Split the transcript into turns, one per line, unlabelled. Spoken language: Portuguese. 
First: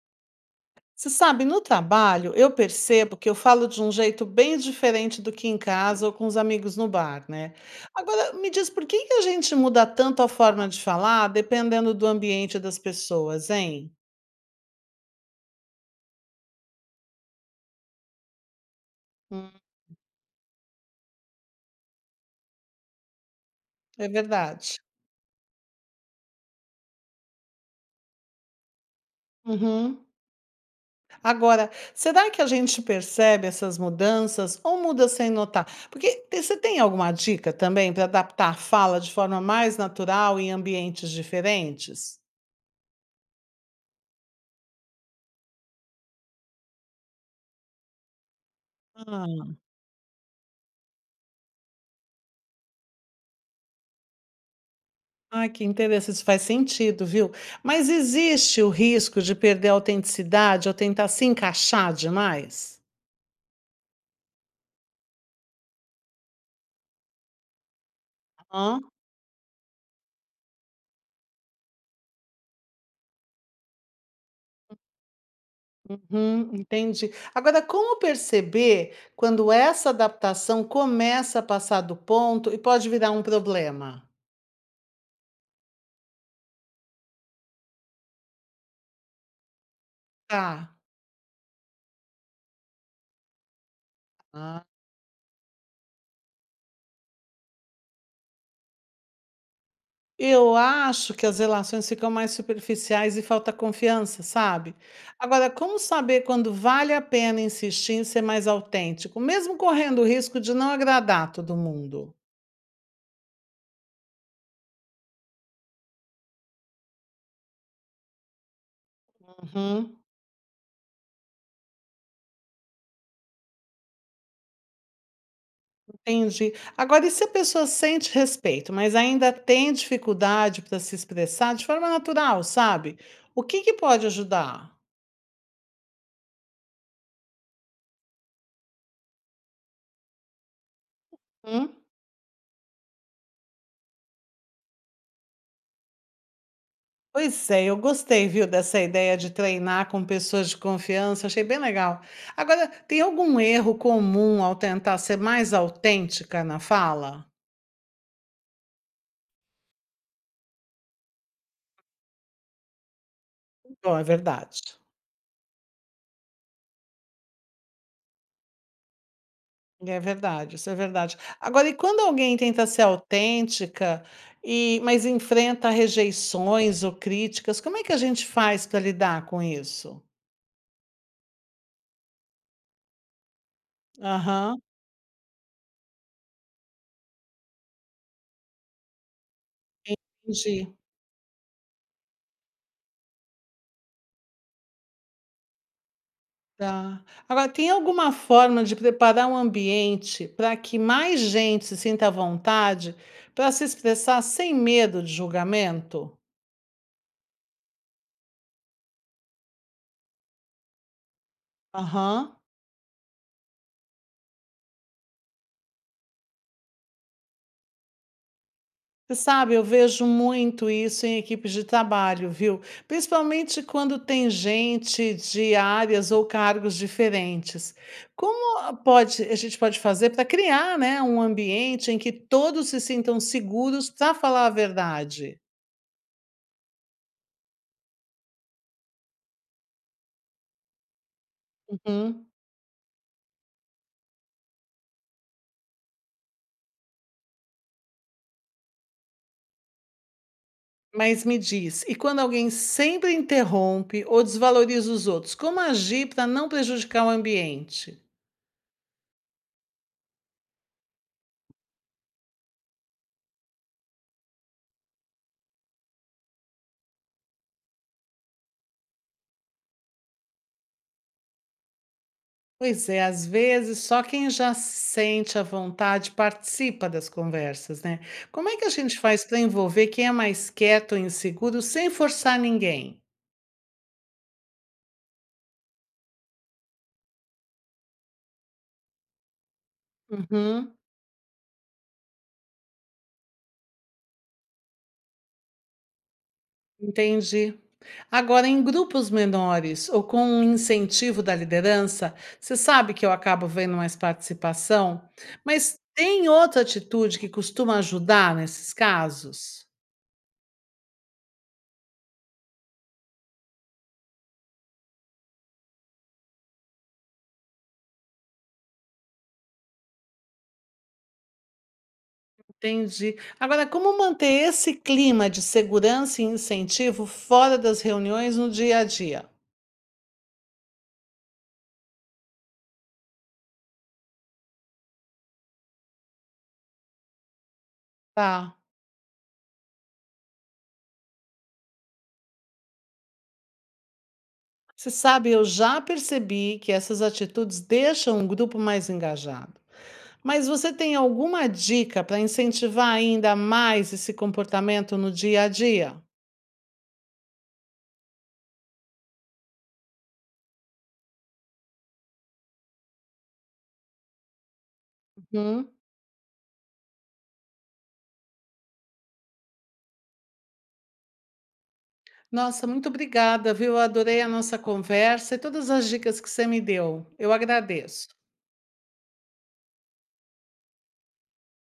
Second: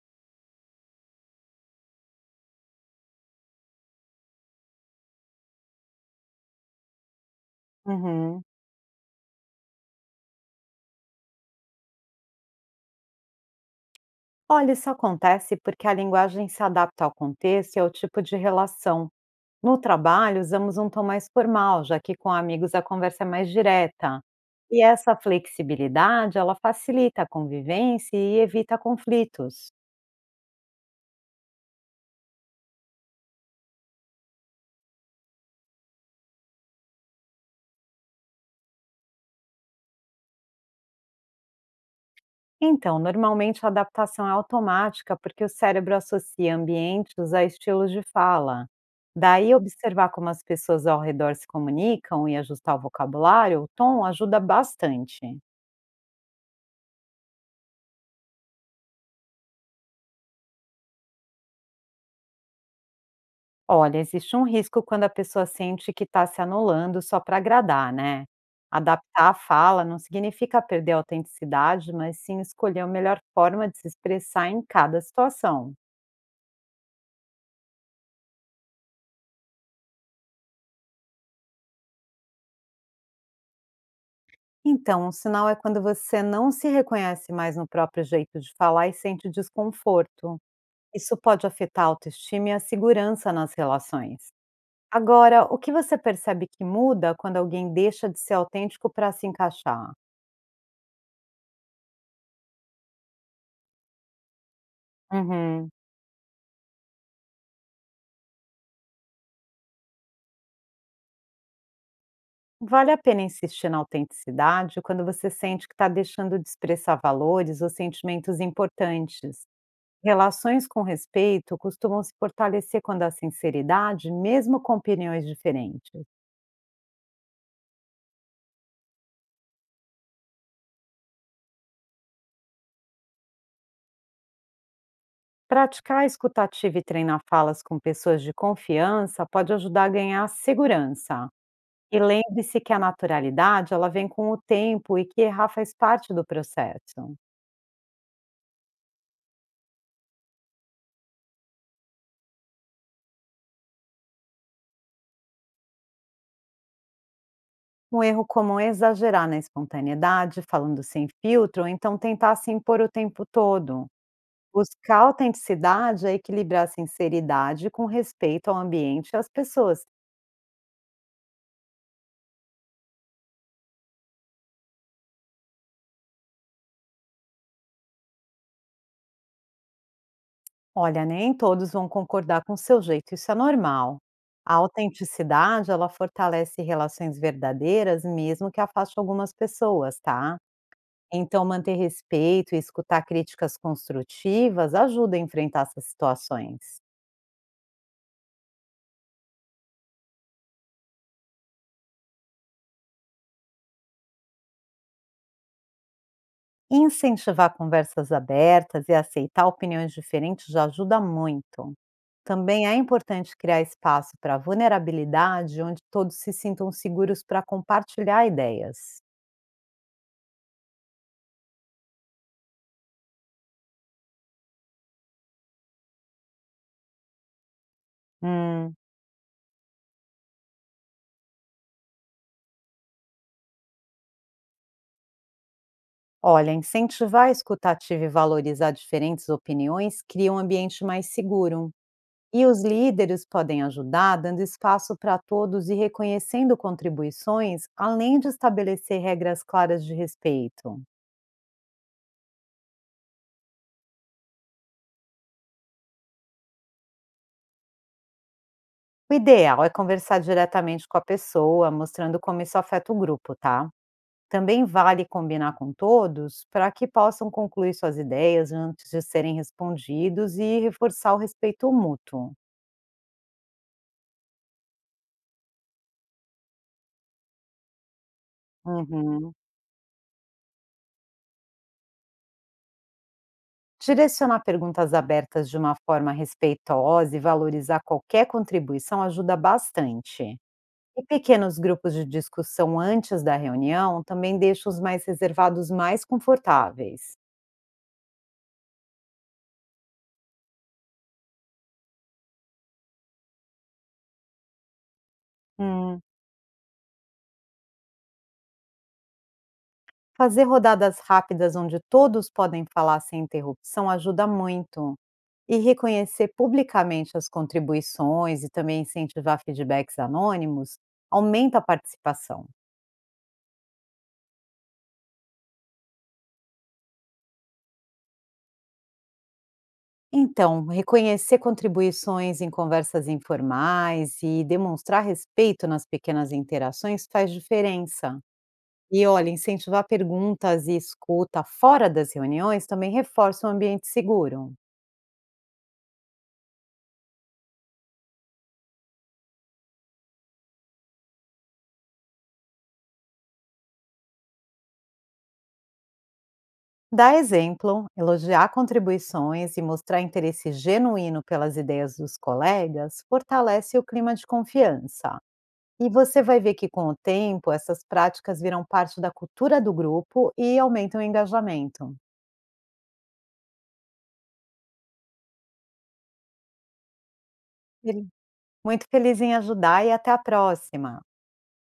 Você sabe, no trabalho eu percebo que eu falo de um jeito bem diferente do que em casa ou com os amigos no bar, né? Agora,
Uhum.
me diz por que que a gente muda tanto a forma de falar dependendo do ambiente das pessoas, hein?
Olha, isso acontece porque a linguagem se adapta ao contexto e ao tipo de relação.
Hum,
No trabalho, usamos um tom mais formal, já que com amigos a conversa é mais
é
direta.
verdade.
E essa flexibilidade, ela facilita a convivência e evita conflitos.
Uhum. Agora, será que a gente percebe essas mudanças ou muda sem notar? Você tem alguma dica também para adaptar a fala de forma mais natural em ambientes diferentes?
Então, normalmente a adaptação é automática porque o cérebro associa ambientes a estilos de fala. Daí, observar como as pessoas ao redor se comunicam e ajustar o vocabulário, o tom, ajuda bastante.
Ah, que interessante, isso faz sentido, viu. Mas existe o risco de perder a autenticidade ou tentar se encaixar demais?
Olha, existe um risco quando a pessoa sente que está se anulando só para agradar, né?
Hã?
Adaptar a fala não significa perder a autenticidade, mas sim escolher a melhor forma de se expressar em cada situação.
Uhum, entendi. Agora, como perceber quando essa adaptação começa a passar do ponto e pode virar um problema?
Então, um sinal é quando você não se reconhece mais no próprio jeito de falar e sente desconforto.
Tá.
Isso pode afetar a autoestima e a segurança nas relações.
Ah.
Agora, o que você percebe que muda quando alguém deixa de ser autêntico para se encaixar?
Eu acho que as relações ficam mais superficiais e falta confiança, sabe. Agora,
Uhum.
como saber quando vale a pena insistir em ser mais autêntico, mesmo correndo o risco de não agradar todo mundo?
Vale a pena insistir na autenticidade quando você sente que está deixando de expressar valores ou sentimentos importantes.
Uhum,
Relações com respeito costumam se fortalecer quando há sinceridade, mesmo com opiniões diferentes.
entendi. Agora, e se a pessoa sente respeito, mas ainda tem dificuldade para se expressar de forma natural, sabe? O que que pode ajudar?
Praticar a escutativa e treinar falas com pessoas de confiança pode ajudar a ganhar segurança.
Hum?
E lembre-se que a naturalidade ela vem com o tempo e que errar faz parte do processo.
Pois é, eu gostei, viu, dessa ideia de treinar com pessoas de confiança, achei bem legal. Agora, tem algum erro comum ao tentar ser mais autêntica na fala?
Um erro comum é exagerar na espontaneidade, falando sem filtro, ou então tentar se impor o tempo todo.
Bom, é verdade.
Buscar autenticidade é equilibrar a sinceridade com respeito ao ambiente e às pessoas.
É verdade, isso é verdade. Agora, e quando alguém tenta ser autêntica mas enfrenta rejeições ou críticas, como é que a gente faz para lidar com isso?
Olha, nem todos vão concordar com o seu jeito, isso é normal. A
Aham,
autenticidade, ela fortalece relações verdadeiras, mesmo que afaste algumas pessoas, tá?
entendi.
Então, manter respeito e escutar críticas construtivas ajuda a enfrentar essas situações.
Tá. Agora, tem alguma forma de preparar um ambiente para que mais gente se sinta à vontade para se expressar sem medo de julgamento?
Incentivar conversas abertas e aceitar opiniões diferentes já ajuda muito.
Aham.
Também é importante criar espaço para vulnerabilidade, onde todos se sintam seguros para compartilhar ideias.
Você sabe, eu vejo muito isso em equipes de trabalho, viu? Principalmente quando tem gente de áreas ou cargos diferentes. Como a-
Hum,
pode, a gente pode fazer para criar, né, um ambiente em que todos se sintam seguros para falar a verdade?
olha, incentivar a escutativa e valorizar diferentes opiniões cria um ambiente mais seguro.
Uhum.
E os líderes podem ajudar, dando espaço para todos e reconhecendo contribuições, além de estabelecer regras claras de respeito.
Mas me diz, e quando alguém sempre interrompe ou desvaloriza os outros, como agir para não prejudicar o ambiente?
O ideal é conversar diretamente com a pessoa, mostrando como isso afeta o grupo, tá? Também vale combinar com todos para que possam concluir suas ideias antes de serem respondidos e reforçar o respeito mútuo.
Pois é, às vezes só quem já se sente à vontade participa das conversas, né? Como é que a gente faz
Uhum.
para envolver quem é mais quieto ou inseguro sem forçar ninguém?
Direcionar perguntas abertas de uma forma respeitosa e valorizar qualquer contribuição ajuda bastante.
Uhum,
E pequenos grupos de discussão antes da reunião também deixam os mais reservados mais confortáveis.
entendi. Agora, em grupos menores ou com um incentivo da liderança, você sabe que eu acabo vendo mais participação, mas
Hum.
tem outra atitude que costuma ajudar nesses casos?
Fazer rodadas rápidas onde todos podem falar sem interrupção ajuda muito. E reconhecer publicamente as contribuições e também incentivar feedbacks anônimos aumenta a participação.
Entendi. Agora, como manter esse clima de segurança e incentivo fora das reuniões no dia a dia?
Então, reconhecer contribuições em conversas informais e demonstrar respeito nas pequenas interações faz diferença.
Tá.
E olha, incentivar perguntas e escuta fora das reuniões também reforça um ambiente seguro.
Você sabe, eu já percebi que essas atitudes deixam o grupo mais engajado. Mas você tem alguma dica para incentivar ainda mais esse comportamento no dia a dia?
Dar exemplo, elogiar contribuições e mostrar interesse genuíno pelas ideias dos colegas fortalece o clima de confiança.
Uhum.
E você vai ver que, com o tempo, essas práticas viram parte da cultura do grupo e aumentam o engajamento.
Nossa, muito obrigada, viu? Eu adorei a nossa conversa e todas as dicas que você me deu. Eu
Ele-
agradeço.
Muito feliz em ajudar e até a próxima!